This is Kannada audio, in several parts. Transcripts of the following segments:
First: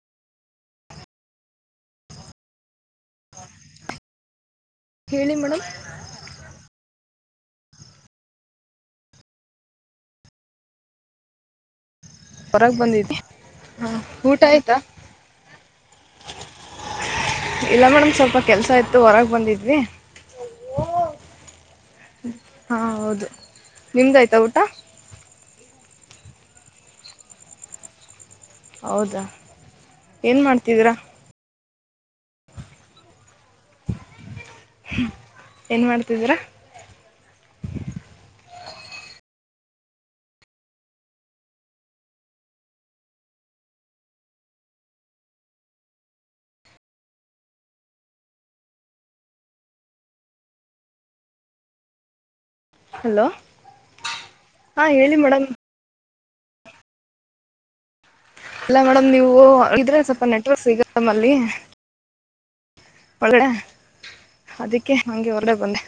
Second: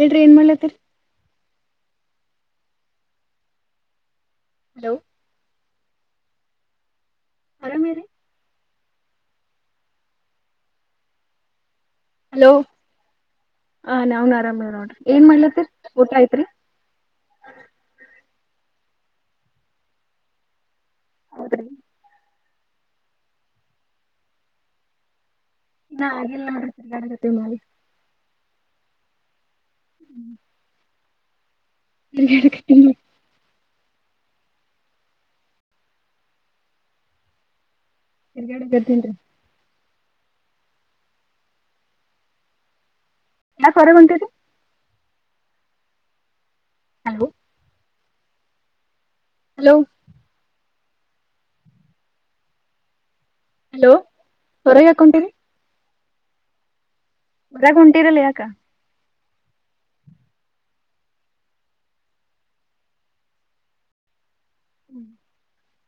ಹೇಳ್ರಿ ಏನ್ ಮಾಡಲತ್ತರಿ ಹಲೋ ಹೇಳಿ ಮೇಡಮ್ ಆರಾಮೇ ರಿ ಹಲೋ ಹೊರಗೆ ಬಂದಿದ್ವಿ ಹಾಂ ಹ ನಾವನ್ ಊಟ ಆರಾಮ ಆಯ್ತಾ ನೋಡ್ರಿ ಏನ್ ಮಾಡ್ಲತ್ತರಿ ಊಟ ಆಐತ್ರಿ ಇಲ್ಲ ಮೇಡಮ್ ಸ್ವಲ್ಪ ಕೆಲ್ಸ ಇಯತ್ತು ಹೊರಗೆ ಬಂದಿದ್ವಿ ಹೌದರಿ ಹಾ ಹೌದು ನಿಮ್ದ ಆಯ್ತಾ ಊಟಾ ನಾ ಆಗೆಲ್ಲ ನೋಡಿ [unintelligible] ಮಾಡಿ ಹೌದಾ ಏನು ಮಾಡ್ತಿದ್ದೀರಾ [unintelligible] ಏನು ಮಾಡ್ತಿದೀರಾ ತಿರುಗಾಡ ಕತ್ತೀನ್ರಿ [unintelligible] ಹಲೋ ಹಲೋ ಹಲೋ ಹಲೋ ಹೊರಗ ಹಾಂ ಹೇಳಿ ಯಾಕೊಂಟೀರಿ ಮೇಡಮ್ ಹೊರಾಗ ಹೋಂಟಿರಲ್ಲ ಯಾಕ ಇಲ್ಲ ಮೇಡಮ್ ನೀವು ಇದ್ರೆ ಸ್ವಲ್ಪ ನೆಟ್ವರ್ಕ್ ಸಿಗ್ ನಮಲ್ಲಿ ಒಳಡೆ ಅದಿಕ್ಕೆ ಹಂಗೆ ಹೊರಗಡೆ ಬಂದೆ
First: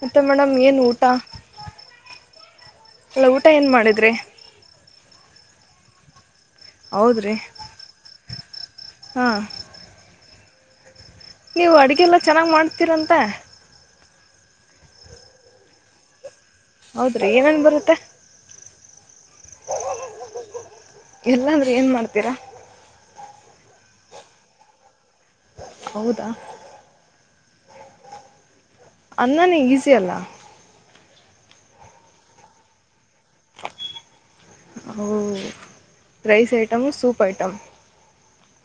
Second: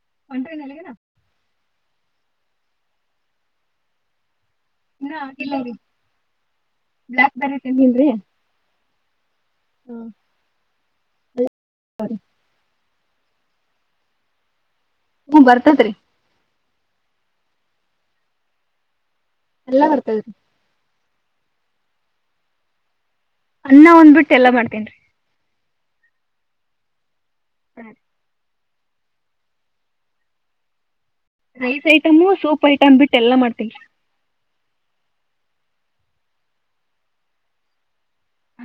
ಮತ್ತೆ ಮೇಡಮ್ ಹೊಂಟ್ರಿ ಏನ್ ನೆಲಗನ ಊಟಾ ಎಲ್ಲ ಊಟಾ ಏನ್ ಮಾಡಿದ್ರಿ ನಾ ಆಗಿಲ್ಲ ರೀ ಹೌದ್ರಿ ಬ್ಲಾಕ್ ಬೆರಿ ತಿನ್ನಿಲ್ರಿ ಹಾಂ ಹಾ ನೀವು ಅಡುಗೆಲ್ಲ ಚೆನ್ನಾಗ್ ಮಾಡ್ತೀರಂತೆ. ಹ್ಮ ಬರ್ತತ್ರಿ. ಹೌದ್ರಿ ಏನನ್ ಬರುತ್ತೆ. ಎಲ್ಲಾ ಬರ್ತದ್ರಿ. ಎಲ್ಲಂದ್ರೆ ಏನ್ ಮಾಡ್ತೀರಾ. ಅನ್ನಾ ಒಂದ್ ಬಿಟ್ಟು ಎಲ್ಲ ಮಾಡ್ತೇನ್ರಿ. ಹೌದಾ ಹಾಂ ಅನ್ನಾನೆ ಈಸಿ ಅಲ್ಲ. ರೈಸ್ ಐಟಮು ಸೂಪ್ ಐಟಮ್ ಬಿಟ್ಟ ಎಲ್ಲಾ ಮಾಡ್ತೀನಿ. ಓ ರೈಸ್ ಐಟಮ್ ಸೂಪ್ ಐಟಮ್. ಹ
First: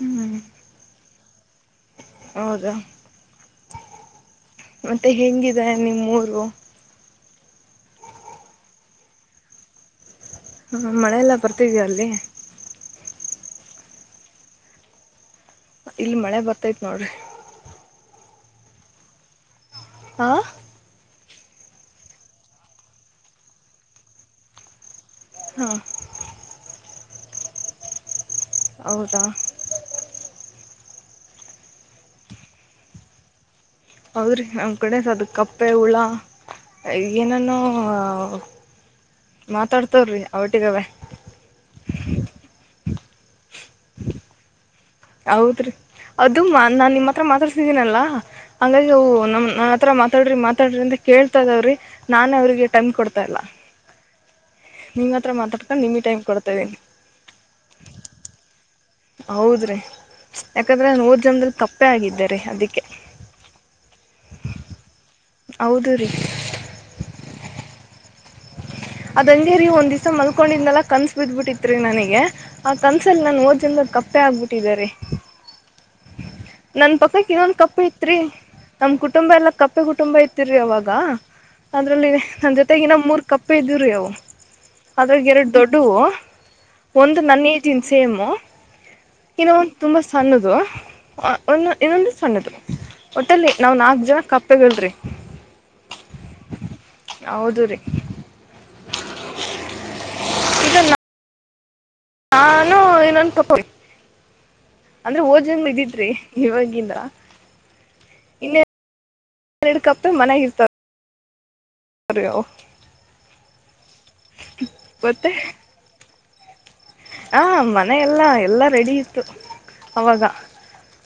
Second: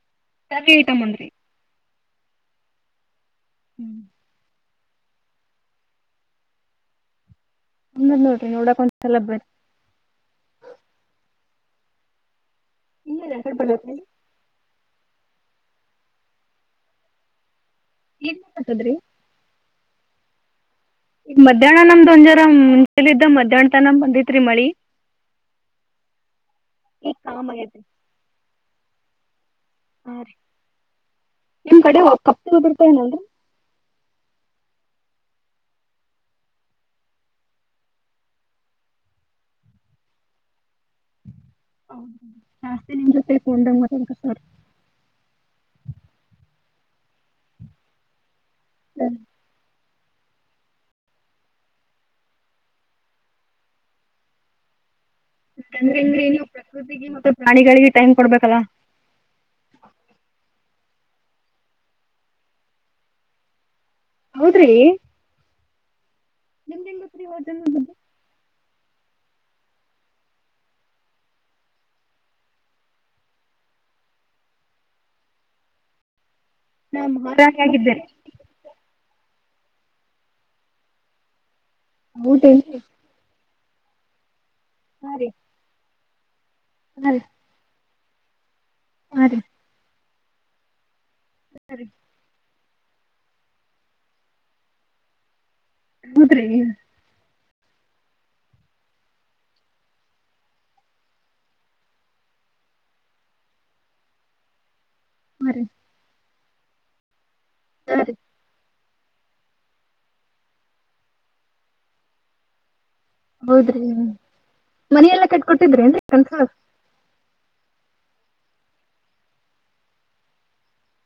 ಹ್ಮ್ [unintelligible] ಐಟಂ ಒಂದ್ರಿ ಹೌದಾ ಹ್ಮ್ ಮತ್ತೆ ಹೆಂಗಿದೆ ನಿಮ್ಮೂರು. ನ್ ನೋಡ್ರಿ ನೋಡಕ ಒಂದಸಲ ಬರಿ ಹ್ಮ ಮಳೆಲ್ಲ ಬರ್ತಿದಿಯ ಅಲ್ಲಿ. [unintelligible] ಎಕಡ್ ಬರಬೇಕ್ರೀ ಇಲ್ ಮಳೆ ಬರ್ತೈತ್ ನೋಡ್ರಿ. ಏನ್ [unintelligible] ಆ ಈಗ ಮಧ್ಯಾಹ್ನ ನಮ್ದು ಒಂಜಾರ ಮುಂಜಲಿದ್ದ ಮಧ್ಯಾಹ್ನ ತನ ಬಂದಿತ್ ರೀ ಮಳಿ. ಹಾಂ ಈ ಕಾಮ ಆಗೆತ. ಹೌದಾ ಹಾ ರೀ ನಿಮ್ ಕಡೆ ಕಪ್ ಉದುರ್ತವನಲ್ರಿ. ಹೌದ್ರಿ ನಮ್ಮ ಕಡೆ ಅದ ಕಪ್ಪೆ ಹುಳ ಏನಾನೋ ಮಾತಾಡ್ತಾವವ್ರಿ ಅವಟ್ಟಿಗವೇ. ಹೌದ ಜಾಸ್ತಿ ನಿಮ್ ಜೊತೆ ಫೋನ್ದಗ ಮಾತಾಡಕತ್ನೋಡ್ರಿ. ಹೌದ್ರಿ ಅದು ಮಾ ನಾನ್ ನಿಮ್ಮ ಹತ್ರ ಮಾತಾಡ್ತಿದ್ದೀನಲ್ಲ ಹಂಗಾಗಿ ಅವು ನಮ್ ನನ್ ಹತ್ರ ಮಾತಾಡ್ರಿ ಮಾತಾಡ್ರಿ ಅಂತ ಕೇಳ್ತಾ ಇದಾವ್ರಿ ನಾನೇ ಅವ್ರಿಗೆ ಟೈಮ್ ಕೊಡ್ತಾ ಇಲ್ಲ. ನಿಮ್ಮ ಹತ್ರ ಮಾತಾಡ್ತ ಯಾಕಂದ್ರೆ ನಿಮಿಗ್ ಟೈಮ್ ಹೆಂಗ್ರಿ ನೀವು ಕೊಡ್ತ ಇದ್ದೀನಿ. ಪ್ರಕೃತಿಗೆ ಮತ್ತೆ ಪ್ರಾಣಿಗಳಿಗೆ ಟೈಮ್ ಕೊಡ್ಬೇಕಲ್ಲ ಹೌದ್ರಿ ಯಾಕಂದ್ರೆ ನಾನ್ ಹೋದ್ ಜನ್ಮದಲ್ ಕಪ್ಪೇ ಆಗಿದ್ದೇ ರೀ ಅದಕ್ಕೆ. ಹೌದ್ರಿ ಹೌದು ರೀ ನಿಮ್ಗ ಹೆಂಗೊತ್ ರೀ ಹೋದ್ ಜನ್ಮದ್ದು. ಅದೆಂಗೇ ರೀ ಒಂದಿವ್ಸ ಮಲ್ಕೊಂಡಿಂದಲ್ಲಾ ಕನ್ಸ ಬಿದ್ಬಿಟ್ಟಿತ್ರಿ ನನಗೆ. ಆ ಕನ್ಸಲ್ ನನ್ ಓದ್ಜನಮದಲ್ ಕಪ್ಪೆ ಆಗ್ಬಿಟ್ಟಿದ್ದಾರಿ. ನನ್ ನಾ ಪಕ್ಕಕ್ ಇನ್ನೊಂದ ಮಹಾರಾಣಿ ಕಪ್ಪು ಆಗಿದ್ದೆ ರೀ ಐತ್ರಿ. ನಮ್ ಕುಟುಂಬ ಎಲ್ಲ ಕಪ್ಪೆ ಕುಟುಂಬ ಇತ್ತರಿ ಅವಾಗ ಅದ್ರಲ್ಲಿ ನನ್ ಹೌದೇನ್ರಿ ಜೊತೆಗಿನ ಮೂರ್ ಕಪ್ಪೆ ಇದ್ದುವ್ ರೀ ಅವು ಹಾ ಅದ್ರಾಗ ರೀ ಎರಡು ದೊಡ್ಡವು ಹಾ ಒಂದು ರೀ ನನ್ ಏಜ್ ಸೇಮು ಹಾ ರೀ ಇನ್ನ ಒಂದು ತುಂಬಾ ಸಣ್ಣದು ಒನೊ ಸರಿ ಇನ್ನೊಂದು ಸಣ್ಣದು ಒಟ್ಟಲ್ಲಿ ನಾವು ನಾಲ್ಕು ಜನ ಕಪ್ಪೆಗಳ್ರಿ. ಹದ್ರೀ ಹೌದು ರೀ. ಈಗ ನಾನು ಇನೊಂದು ತಪ ಅಂದ್ರೆ ಹಾ ರೀ ಓಜನ್ ಇದಿದ್ರಿ ಇವಾಗಿಲ್ ಹಾ ರೀ ಹಿಡ್ಕಪ ಮನ್ಯಾಗ ಇರುತ್ತಾವರೀ [unintelligible] ಹೌದ್ರಿ ಮನಿ ಎಲ್ಲಾ ಗೊತ್ತೆ ಕೊಟ್ಟಿದ್ರಿ ಏನ್ ಕೆಲಸದವರ ಹಾ ಮನಿ ಎಲ್ಲಾ ಎಲ್ಲಾ ರೆಡಿ ಇತ್ತು ಅವಾಗ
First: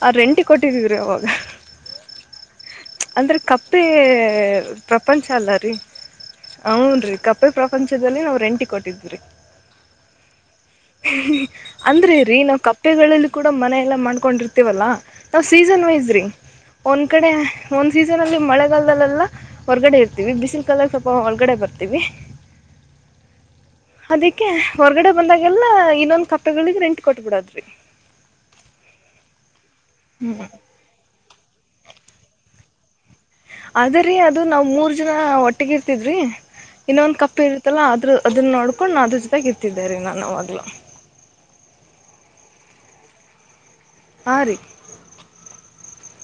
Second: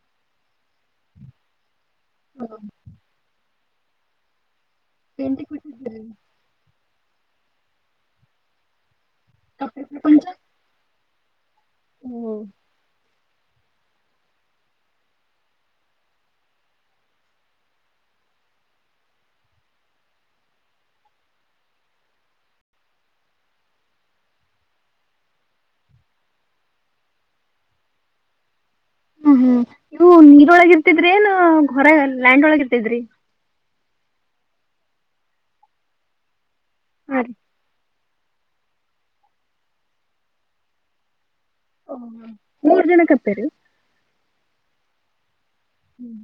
ಆ ರೆಂಟಿಗೆ ಕೊಟ್ಟಿದ್ರರಿ ಅವಾಗ ಹಾ ಅಂದ್ರೆ ಕಪ್ಪೆ ಪ್ರಪಂಚ ಪೇಂಟಿಂಗ್ ಅಲ್ಲ ರೀ ಕೊಟ್ಟಿದ್ರಿ ಹ್ನ್ ರರಿ ಕಪ್ಪೆ ಪ್ರಪಂಚದಲ್ಲಿ ನಾವ್ ರೆಂಟಿ ಕೊಟ್ಟಿದರಿ [unintelligible] ಹ್ಮ ಅಂದ್ರಿ ಹ್ಮ್ ನಾವ್ ಕಪ್ಪೆಗಳಲ್ಲಿ ಕೂಡ ಮನೆ ಎಲ್ಲಾ ಮಾಡ್ಕೊಂಡಿರ್ತೀವಲ್ಲಾ ನಾವ್ ಸೀಸನ್ ವೈಸ್ ರಿ ಒಂದ ಕಡೆ ಒಂದ್ ಸೀಸನ್ ಅಲ್ಲಿ ಮಳೆಗಾಲದಲ್ಲೆಲ್ಲ ಹೊರ್ಗಡೆ ಇರ್ತೀವಿ ಬಿಸಿಲು ಕಾಲದಲ್ಲಿ ಸ್ವಲ್ಪ ಹೊರ್ಗಡೆ ಬರ್ತೀವಿ [unintelligible] ಅದಕ್ಕೆ ಹೊರ್ಗಡೆ ಬಂದಾಗೆಲ್ಲ ಇನ್ನೊಂದ್ ಕಪ್ಪೆಗಳಿಗೆ ರೆಂಟ್ ಕೊಟ್ಬಿಡದ್ರಿ ಹ್ಮ್ ಹ್ಮ್ ಇವು ನೀರೊಳಗ ಇರ್ತಿದ್ರಿ ಏ ಹೊರ ಲ್ಯಾಂಡ್ ಒಳಗ ಇರ್ತಿದ್ರಿ ಅದ್ರೀ ಅದು ನಾವ್ ಮೂರ್ ಜನ ಒಟ್ಟಿಗ ಇರ್ತಿದ್ರಿ ಇನ್ನೊಂದ ಹಾ ರೀ ಕಪ್ಪೆ ಇರುತ್ತಲ್ಲ ಆದ್ರ ಅದನ್ನ ನೋಡ್ಕೊಂಡು ನ ಅದ್ರ ಜೊತೆಗೆ ಇತ್ತಿದ್ದ ರ ನಾನು ಅವಾಗ್ಲ ಓ ಮೂರ್ ಜನ ಕಪ್ಪೇರಿ ಹಾರಿ ಹ್ಮ್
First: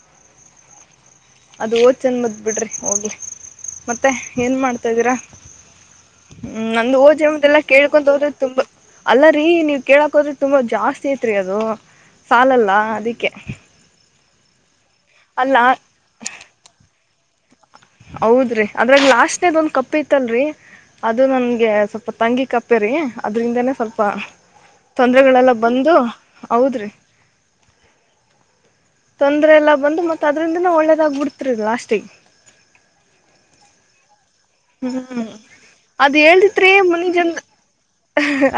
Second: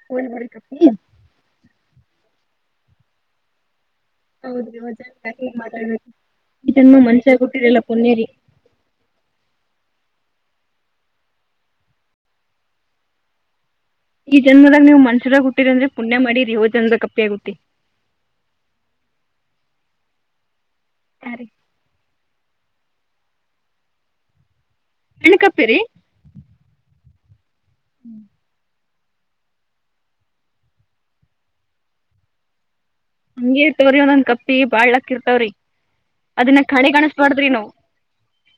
[unintelligible] ಅದು ಹೋದ ಜನ್ಮದ ಬಿಡ್ರಿ ಹೋಗ್ಲಿ ಮತ್ತೆ ಏನ್ ಹೌದ್ರಿ ವಜನ್ ಮಾಡ್ತಾದ್ದೀರ ಹೀಗ್ ಮಾತಾಡ್ಬೇಕು ಹ್ಮ್ ಈ ನಮ್ ಜನ್ಮ ಹೋ ಮನುಷ್ಯಾಗ್ ಜನ್ಮದ್ ಹುಟ್ಟಿರಲ್ಲ ಕೇಳ್ಕೊಂಡ ಪುಣ್ಯರಿ ಹೋದ್ರೆ ತುಂಬಾ ಅಲ್ಲರೀ ನೀವ್ ಕೇಳಕ್ ಹೋದ್ರೆ ತುಂಬಾ ಜಾಸ್ತಿ ಐತ್ರಿ ಅದು ಸಾಲಲ್ಲ ಅದಿಕ್ಕೆ ಈ ಜನ್ಮದಾಗ ನೀವು ಮನಷ್ಯಾರಾಗಿ ಅಲ್ಲ ಹುಟ್ಟಿರಿಂದ್ರೆ ಪುಣ್ಯ ಮಾಡಿರಿ ಹೋದ ಜನ್ಮದ ಕಪ್ಪಿಯಾಗಿ ಹುಟ್ಟಿ ಹೌದ್ರಿ ಅದ್ರಾಗ ಲಾಸ್ಟ್ನದ ಒಂದ್ ಕಪ್ಪ ಇತ್ತಲ್ರರಿ ಅದು ನನ್ಗೆ ಸ್ವಲ್ಪ ತಂಗಿ ಕಪ್ಪೆರಿ ಅದ್ರಿಂದಾನೇ ಸ್ವಲ್ಪ ಹೆಣ್ಣ ತೊಂದ್ರಗಳೆಲ್ಲ ಕಪ್ಪಿರಿ ಬಂದು ಹೌದ್ರಿ ಹ್ಮ್ ತೊಂದ್ರ ಎಲ್ಲ ಬಂದು ಮತ್ತ ಅದ್ರಿಂದನ ಒಳ್ಳೇದಾಗ ಬಿಡ್ತರಿ ಲಾಸ್ಟಿಗೆ ಹಂಗೇ ಇರ್ತವ್ರಿ ಒಂದೊಂದ್ ಕಪ್ಪಿ ಬಾಳ್ ಲಕ್ಕಿರ್ತವ್ರಿ ಅದ್ ಅದನ್ನ ಹೇಳ್ದಿತ್ರಿ ಕಡೆ ಮುಂದಿನ ಕಾಣಿಸ್ ಜನ್ಮ ಬಾರದರಿ ನಾವು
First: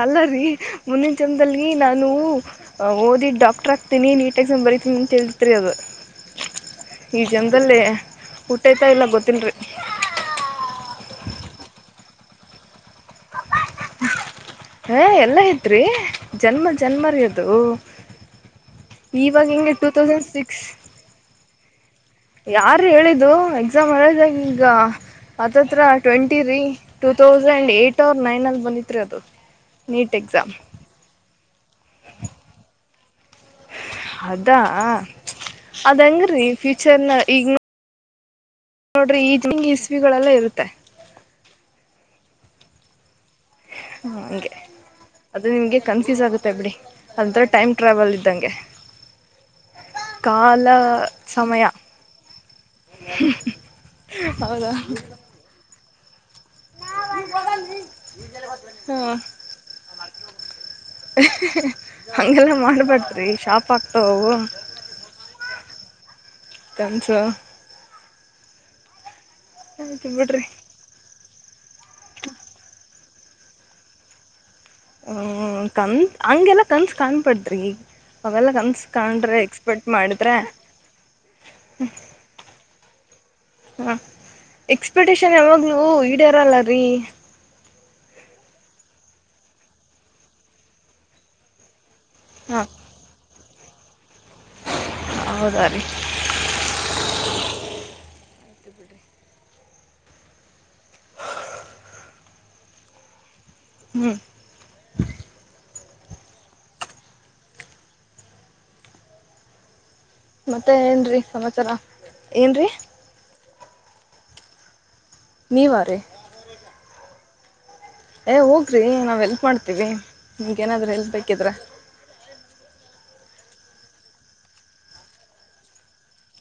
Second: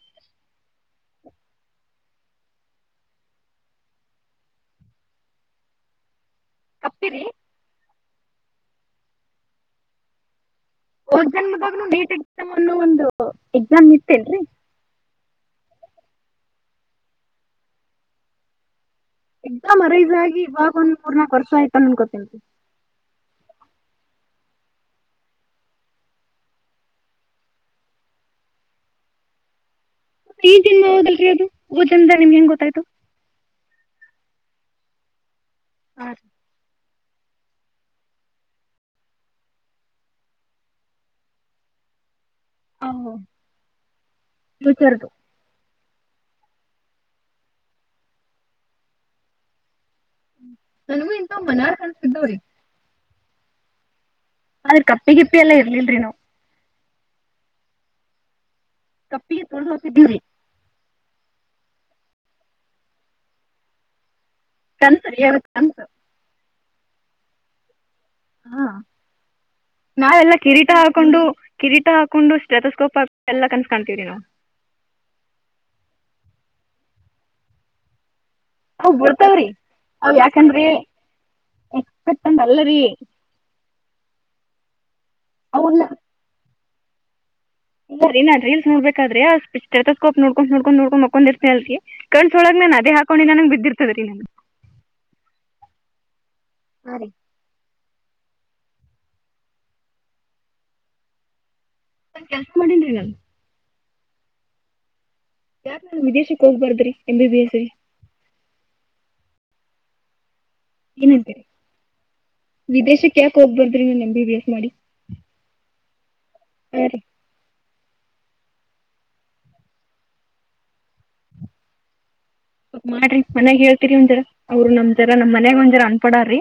ಅಲ್ಲ ರೀ ಮುಂದಿನ ಜನ್ಮದಲ್ಲಿ ನಾನು ಓದಿ ಡಾಕ್ಟ್ರ್ ಆಗ್ತೀನಿ ನೀಟಾಗಿಸ್ ಬರಿತೀನಿ ಅಂತ ಹೇಳ್ತಿತ್ರಿ ಅದು ಕಪ್ಪಿರಿ ಈ ಜನ್ಮದಲ್ಲೇ ಹುಟ್ಟಿತೋ ಇಲ್ಲ ಗೊತ್ತೀಲ ರೀ ಹೋಗದ ಜನ್ ದಾಗ ನೀಟ್ ಎಕ್ಸಾಮ್ ಅನ್ನೋ ಒಂದು ಎಕ್ಸಾಮ್ ಇತ್ತೇಲ್ರರಿ ಹಾ ಎಲ್ಲಾ ಇದ್ರಿ ಜನ್ಮ ಜನ್ಮರ್ಯದು ಇವಾಗ ಹಿಂಗೆ ಎಕ್ಸಾಮ್ ಇಂತು ಟೂ ಅರೈಸ್ ತೌಸಂಡ್ ಆಗಿ ಸಿಕ್ಸ್ [unintelligible] ಯಾರು ಹೇಳಿದ್ದು ಎಕ್ಸಾಮ್ [unintelligible] ಈಗ ಹತದತ್ರ ಟ್ವೆಂಟಿ ರೀ ಟೂ ತೌಸಂಡ್ ಏಟ್ ಅವ್ ನೈನ್ ಅಲ್ಲಿ ಬಂದತ್ರಿ ಅದು ನೀಟ್ ಈ ಎಕ್ಸಾಮ್ ಜನ್ಮಾ ಹೋದಲ್ಲ ರೀ ಅದು ಹೋದ ಜನ್ಮದ ನಿಮಗೆ ಹೆಂಗ್ ಗೊತ್ತಾಯ್ತು ಅದಾ ಹಾ ರೀ ಅದಂಗ್ರೀ ಫ್ಯೂಚರ್ ನ ಈ ನೋಡ್ರಿ ಈ ಇಸ್ವಿಗಳಲ್ಲಾ ಇರುತ್ತೆ ಆ ಹೋ ಹ ಹಂಗೆ ಅದು ನಿಮ್ಗೆ ಕನ್ಫ್ಯೂಸ್ ಆಗುತ್ತೆ ಬಿಡಿ ಅಂತ ಟೈಮ್ ಟ್ರಾವೆಲ್ ಇದ್ದಂಗೆ. ಕಾಲಾ ನನಗೂ ಇಂಥವ್ ಸಮಯ ಮನಾರ್ ಕಾಣಿಸ್ತಿದ್ದವ್ರಿ [inaudible] ಹ್ಮ ಹ ಆದ್ರ ಕಪ್ಪಿ ಗಿಪ್ಪಿ ಎಲ್ಲ ಇರ್ಲಿಲ್ರರಿ ನಾವು [unintelligible] ಕಪ್ಪಿಗೆ ತೊಳ್ದ ಹಾಕಿದ್ದೀವಿರೀ ಹ್ಞಿ ಹಂಗೆಲ್ಲ ಮಾಡ್ಬಾರದ್ರಿ ಶಾಪ್ ಆಗ್ತವವು ಕಂತ್ ರೀ ಕಂತ್ [unintelligible] [unintelligible] ಹಾ ಆಯ್ತು ನಾವೆಲ್ಲಾ ಬಿಡ್ರಿ ಕಿರೀಟಾ ಹಾಕೊಂಡು ಕಿರೀಟಾ ಹಾಕೊಂಡು ಸ್ಟೆತಸ್ಕೋಪ್ ಆ ಎಲ್ಲ್ ಕನ್ಸ್ ಕಾನ್ತಿವಿರಿ ನಾವು ಹ್ಮ ಕನ್ ಹಂಗೆಲ್ಲ ಕನ್ಸ್ ಕಾಣ್ಬಾದ್ರಿ ಅವೆಲ್ಲ ಕನ್ಸ್ ಅವು ಕಾಂಡ್ರೆ ಬಿಡ್ತಾವ್ರಿ ಎಕ್ಸ್ಪೆಕ್ಟ್ ಮಾಡಿದ್ರೆ [unintelligible] ಅಲ್ಲರೀ ಹ ಎಕ್ಸ್ಪೆಕ್ಟೇಶನ್ ಯಾವಾಗ್ಲೂ ಅವನ್ನ ಈಡೆರಲ್ಲರೀ ಇಲ್ಲಾ ರೀ ನಾ ರೀಲ್ಸ್ ನೋಡ್ಬೇಕಾದ್ರೆ ಆ ಟೆತೊಸ್ಕೊಪ್ ನೋಡ್ಕೊಂತ್ ನೋಡ್ಕೊಂತ್ ನೋಡ್ಕೊಂಡ್ ಮಕ್ಕೊಂಡಿರ್ತನಲ್ ರೀ ಕನ್ಸ್ ಒಳಗ್ ಹಾ ನಾನ ಅದೇ ಹಾಕೊಂಡೆನಿ ಅನಂಗ್ ಬಿದ್ದಿರ್ತದ್ರೀ ನನ್ಗೆ ಹೌದಾ ರೀ [inaudible] ಹಾ ರೀ. ಕೆಲಸ್ ಮಾಡಿನ್ರೀ ನಾನ್ ಹ್ಮ್. ಯಾಕ್ ನಿವ್ ವಿದೇಶಕ್ಕೆ ಹೊಗ್ಬಾರದ್ ರೀ ಎಂಬಿ ಬಿ ಎಸ್ ಮತ್ತೆ ಏನ್ರೀ ಏನಂತೀರಿ? ಸಮಾಚಾರ ಏನ್ರೀ ವಿದೇಶಕ್ ಯಾಕ್ ಹೋಗ್ಬಾದ್ರಿ ನೀವ್ ಎಂ ಬಿ ಬಿ ಎಸ್ ಮಾಡಿ ನೀವಾ ರೀ ಹಾ ರೀ. ಏ ಹೋಗ್ರಿ ನಾವ್ ಹೆಲ್ಪ್ ಮಾಡ್ತೀವಿ ನಿಮ್ಗ್ ಏನಾದ್ರೂ ಹೆಲ್ಪ್ ಬೇಕಿದ್ರ ಮಾಡ್ರಿ ಮನ್ಯಾಗ ಹೇಳ್ತಿರಿ ಒಂದ್ ಜರ ಅವ್ರ ನಮ್ ಜರ ನಮ್ಮ ಮನ್ಯಾಗ್ ಒಂದ್ ಜರಾ ಅನ್ಪಡ್ ಅದಾರಿ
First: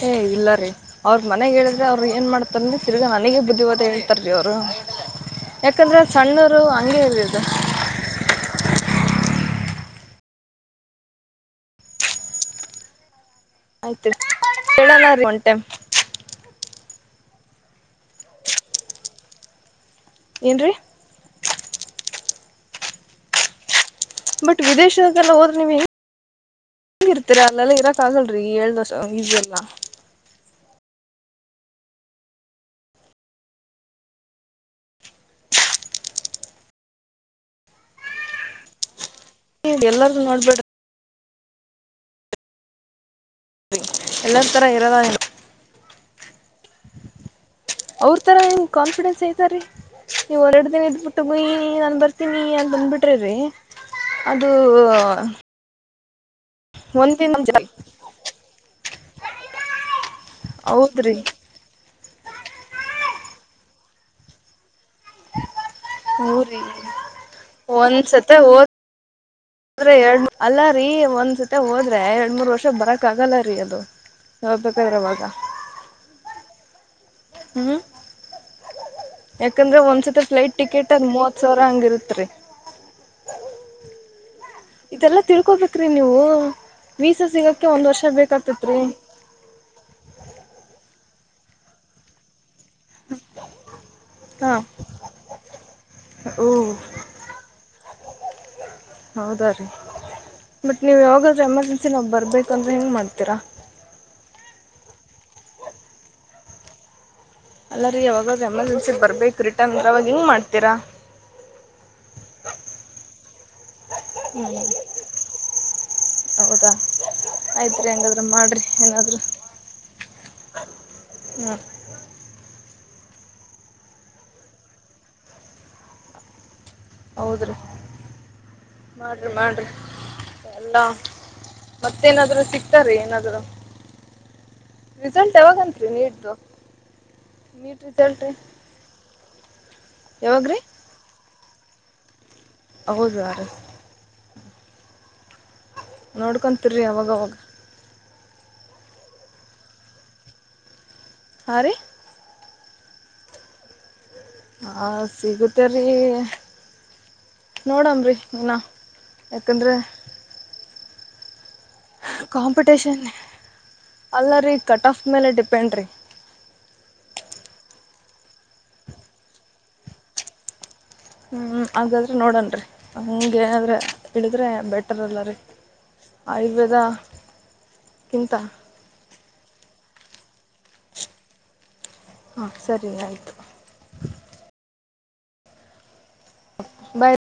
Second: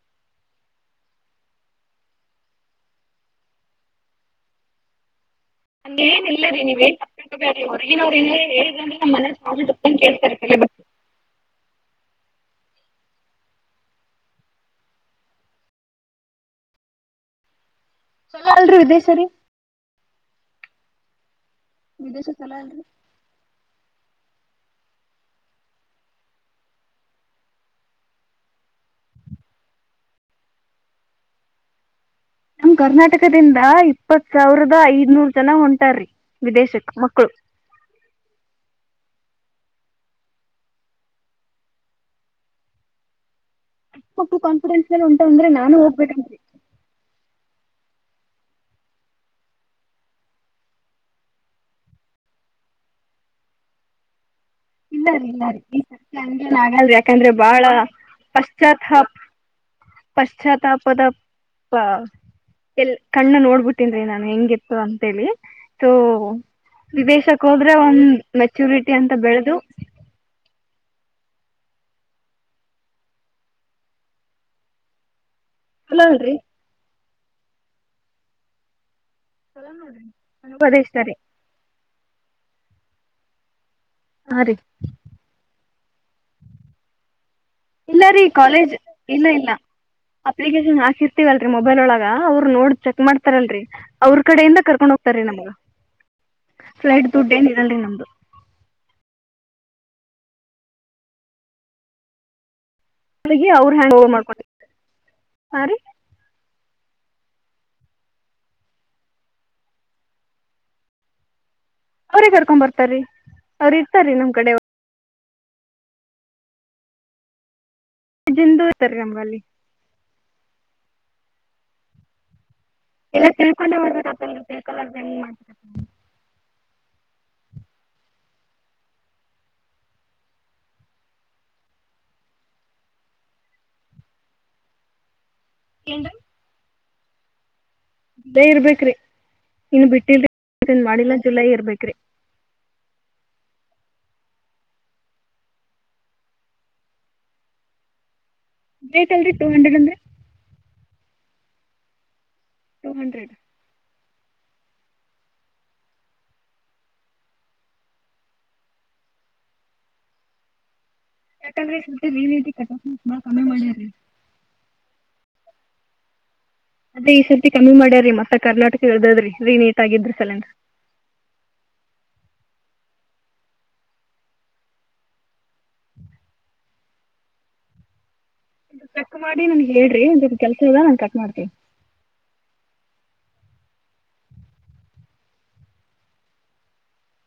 ಹೇ ಇಲ್ಲ ರೀ ಅವ್ರ ಮನೆಗ್ ಹೇಳಿದ್ರೆ ಅವ್ರರು ಏನ್ ಮಾಡ್ತಾರಂದ ತಿರ್ಗಾ ನನಗ ಬುದ್ಧಿವಾದ ಹೇಳ್ತಾರೀ ಅವರು ಯಾಕಂದ್ರೆ ಹಂಗೇನಿಲ್ಲ ಸಣ್ಣೂರು ರೀ ನೀವೇನ್ ಹಂಗೆ ತಪ್ಪ ಹೆಳಿದ್ [unintelligible] ಆಯ್ತೊರೀ ಕೇಳೋಣ ರೀ ಒನ್ ಟೈಮ್ ಚೊಲೊ ಅಲ್ರಿ ವಿದೇಶ ರೀ ಏನ್ರೀ ವಿದೇಶ [unintelligible] ಬಟ್ ವಿದೇಶಕ್ಕೆಲ್ಲ ಹೋದ್ರ ನೀವ್ ಹೆಂಗ್ ಹೆಂಗ ಇರ್ತಿರಾ ಅಲ್ಲೆಲ್ಲ ಇರಕ್ ಆಗಲ್ರರಿ ಹೆಳ್ದಷ್ಟ ಈಜಿ ಅಲ್ಲಾ ನಮ್ ಕರ್ನಾಟಕದಿಂದ ಇಪ್ಪತ್ ಸಾವಿರದಾ ಐದ್ನೂರ್ ಜನ ಹೊಂಟಾರ್ರೀ ವಿದೇಶಕ್ ಮಕ್ಕಳು ಎಲ್ಲಾದು ನೋಡ್ಬೇಡ ಎಲ್ಲರ ಥರ ಕಾಫಿಡೆನ್ಸ್ ಇರೋದ ಲ್ಲ ಹೊಂಟ ಏನು ಅಂದ್ರೆ ನಾನು ಹೊಗ್ಬೆಕ್ [inaudible] ಅವ್ರ ತರಾ ಏನ್ ಕಾನ್ಫಿಡೆನ್ಸ್ ಐತಾರೀ ನೀವು ಎರಡ್ ದಿನ ಇದ್ಬಿಟ್ಟು ಗುಂಯಿ ನಾನ್ ಬರ್ತೀನಿ ಅಂತ ಬಂದ್ಬಿಟ್ರಿ ರೀ ಅದೂ ಈ ಸರ್ತಿ ನನಗೆನ್ ಆಗಲ್ ರೀ ಯಾಕಂದ್ರೆ ಬಹಳ ಪಶ್ಚಾಥಾಪ್ ಪಶ್ಚಾತ್ತಾಪದ ಹೌದ್ರಿ ಪ್ಪಾ ಎಲ್ ಕಣ್ಣ ನೋಡ್ ಬಿಟ್ಟನರಿ ನಾನ ಹೆಂಗಿರದಂತ ಅಂತೇಳಿ ಸೋ ಹಊರಿ ವಿದೇಶಕ್ ಹೋದ್ರೆ ಒಂದ್ ಮೆಚೂರಿಟಿ ಅಂತ ಬೆಳೆದು ಅದ್ರೆ ಎರಡ್ ಅಲ್ಲ ರೀ ಒಂದ್ಸತಿ ಹೋದ್ರೆ ಎರಡ್ ಮೂರ್ ವರ್ಷ ಬರಕ್ ಆಗಲ್ಲ ರೀ ಅದು ಹೋಗಬೇಕಾದ್ರೆ ಇವಾಗ ಅಲ್ಲನ್ರಿ ಹ್ಮ್ ಚಲೋ ಯಾಕಂದ್ರೆ ನೋಡ್ರಿ ಒಂದ್ಸತಿ ಫ್ಲೈಟ್ ಅನುಪದೇಶ ಟಿಕೆಟ್ ಅದ ರೀ ಮೂವತ್ [unintelligible] ಹಂಗಿರುತ್ತರಿ ಹಾ ರೀ ಇದೆಲ್ಲಾ ತಿಳ್ಕೊಬೇಕ್ರೀ ನೀವು ವೀಸಾ ಸಿಗಕ್ಕೆ ಒಂದ್ ವರ್ಷ ಇಲ್ಲ ರೀ ಬೇಕಾಗತ್ ಕಾಲೇಜ್ ರೀ ಇಲ್ಲ ಇಲ್ಲ ಅಪ್ಲಿಕೇಶನ್ ಹಾಕಿರ್ತೀವಲ್ರರಿ ಮೊಬೈಲ್ ಒಳಗ ಅವ್ರು ನೋಡ್- ಚೆಕ್ ಮಾಡ್ತಾರಲ್ರರಿ ಅವ್ರ ಹಾ ಕಡೆಯಿಂದ ಕರ್ಕೊಂಡ್ ಹೋಗ್ತಾರೀ ನಮ್ಗ ಓ ಪೈಲಟ್ ದುಡ್ ಏನ್ ಇಲ್ಲಲ್ರಿ ನ್ದು ಹೌದಾ ರೀ ಬಟ್ ನೀವ್ ಯಾವಾಗಾದ್ರೂ ಎಮರ್ಜೆನ್ಸಿ ನಾವು ಬರ್ಬೇಕಂದ್ರೆ ಹೆಂಗ ಮಾಡ್ವಿ ಅವರು ಹ್ಯಾಂಗ್ ಓವರ್ ಮಾಡ್ಕೊಂಡ ಸ ರೀ ಅಲ್ಲ ರೀ ಯಾವಾಗ ಎಮರ್ಜೆನ್ಸಿ ಬರ್ಬೇಕು ರಿಟರ್ನ್ಂದ ಅವಾಗ ಹಿಂಗ ಮಾಡ್ತೀರಾ ಅವ್ರಿಗೆ ಕರ್ಕೊಂಡ್ ಬರ್ತಾರೀ ಅವ್ರ ಇರ್ತಾರೀ ನಮ್ ಹ್ಮ್ ಕಡೆ ಹೌದಾ ಆಯ್ತ್ರಿ ಹಂಗ ಅ ಮಾಡ್ರರಿ ಜಿಂದು ಇರ್ತಾರೀ ಏನಾದರುೂ ನಮ್ಗ ಅಲ್ಲಿ ಹಾ ಇಲ್ಲ ತಿಳ್ಕೊಂಡ ತಿಳ್ರ್ ಮಾಡ್ ಹೌದ್ರೀ ಏನಾದ್ರೂ ಮಾಡ್ರರಿ ಎಲ್ಲಾ ಮತ್ತೇನಾದ್ರು ಸಿಗ್ತಾರೀ ಏನಾದ್ರು ರಿಸಲ್ಟ್ ಯಾವಾಗಂರಿ ನೀಟದು ಜುಲೈ ಇರ್ಬೇಕ್ರಿ ನೀನ್ ಯಾವಾಗ ರೀ ಬಿಟ್ಟಿಲ್ರಿಏನ್ ಮಾಡಿಲ್ಲಾ ಜುಲೈ ಇರ್ಬೇಕ್ರಿ ಹೌದಾ ನೋಡ್ಕೊತಿರಿ ಅವವಾಗವಾಗ ಎಂಟ್ ಹಂಡ್ರೆಡ್ ಅಲ್ರಿ ಟು ಹಂಡ್ರೆಡ್ ಅಂದೆ ಹಾಂ ರೀ ಟು ಹಂಡ್ರೆಡ್ ಹಾಂ ಸಿಗುತ್ತ ರೀ ನೋಡಮ್ರಿ ನೀನ ಯಾಕಂದ್ರೆ ಕಟ್ಟ ನೀನ್ಐತಿ ಕ ಕಾಂಪಿಟೇಷನ್ ಕಮ್ಮಿ ಮಾಡ್ರರಿ ಅಲ್ಲ ರೀ ಕಟ್ ಆಫ್ ಮೇಲೆ ಡಿಪೆಂಡ್ ರಿ ಅದೇ ಈ ಸರ್ತಿ ಕಮ್ಮಿ ಮಾಡ್ಯಾರೀ ಮತ್ತ ಕರ್ನಾಟಕ ಇದ್ರಿ ರೀ ನೀಟ್ ಆಗಿದ್ರಿ ಸಲೇಂದ ಹ್ಞ ಹಾಗಾದ್ರೆ ನೋಡೋಣ ರೀ ಹಗೆೇನಾದರೆ ಇಳಿದ್ರೆ ಬೆಟರ್ಲ್ಲ ರೀ ಆಯುರ್ವೇದ ಕ್ಕಿಂತ ಚಕ್ ಮಾಡಿ ನನ್ ಹೇಳಿ ಒಂದ ಕೆಲ್ಸ ಇದ ನಾ ಕಟ್ ಮಾಡ್ತನಿ ಹಾಂ ಸರಿ ಆಯಿತು ಬಾಯ್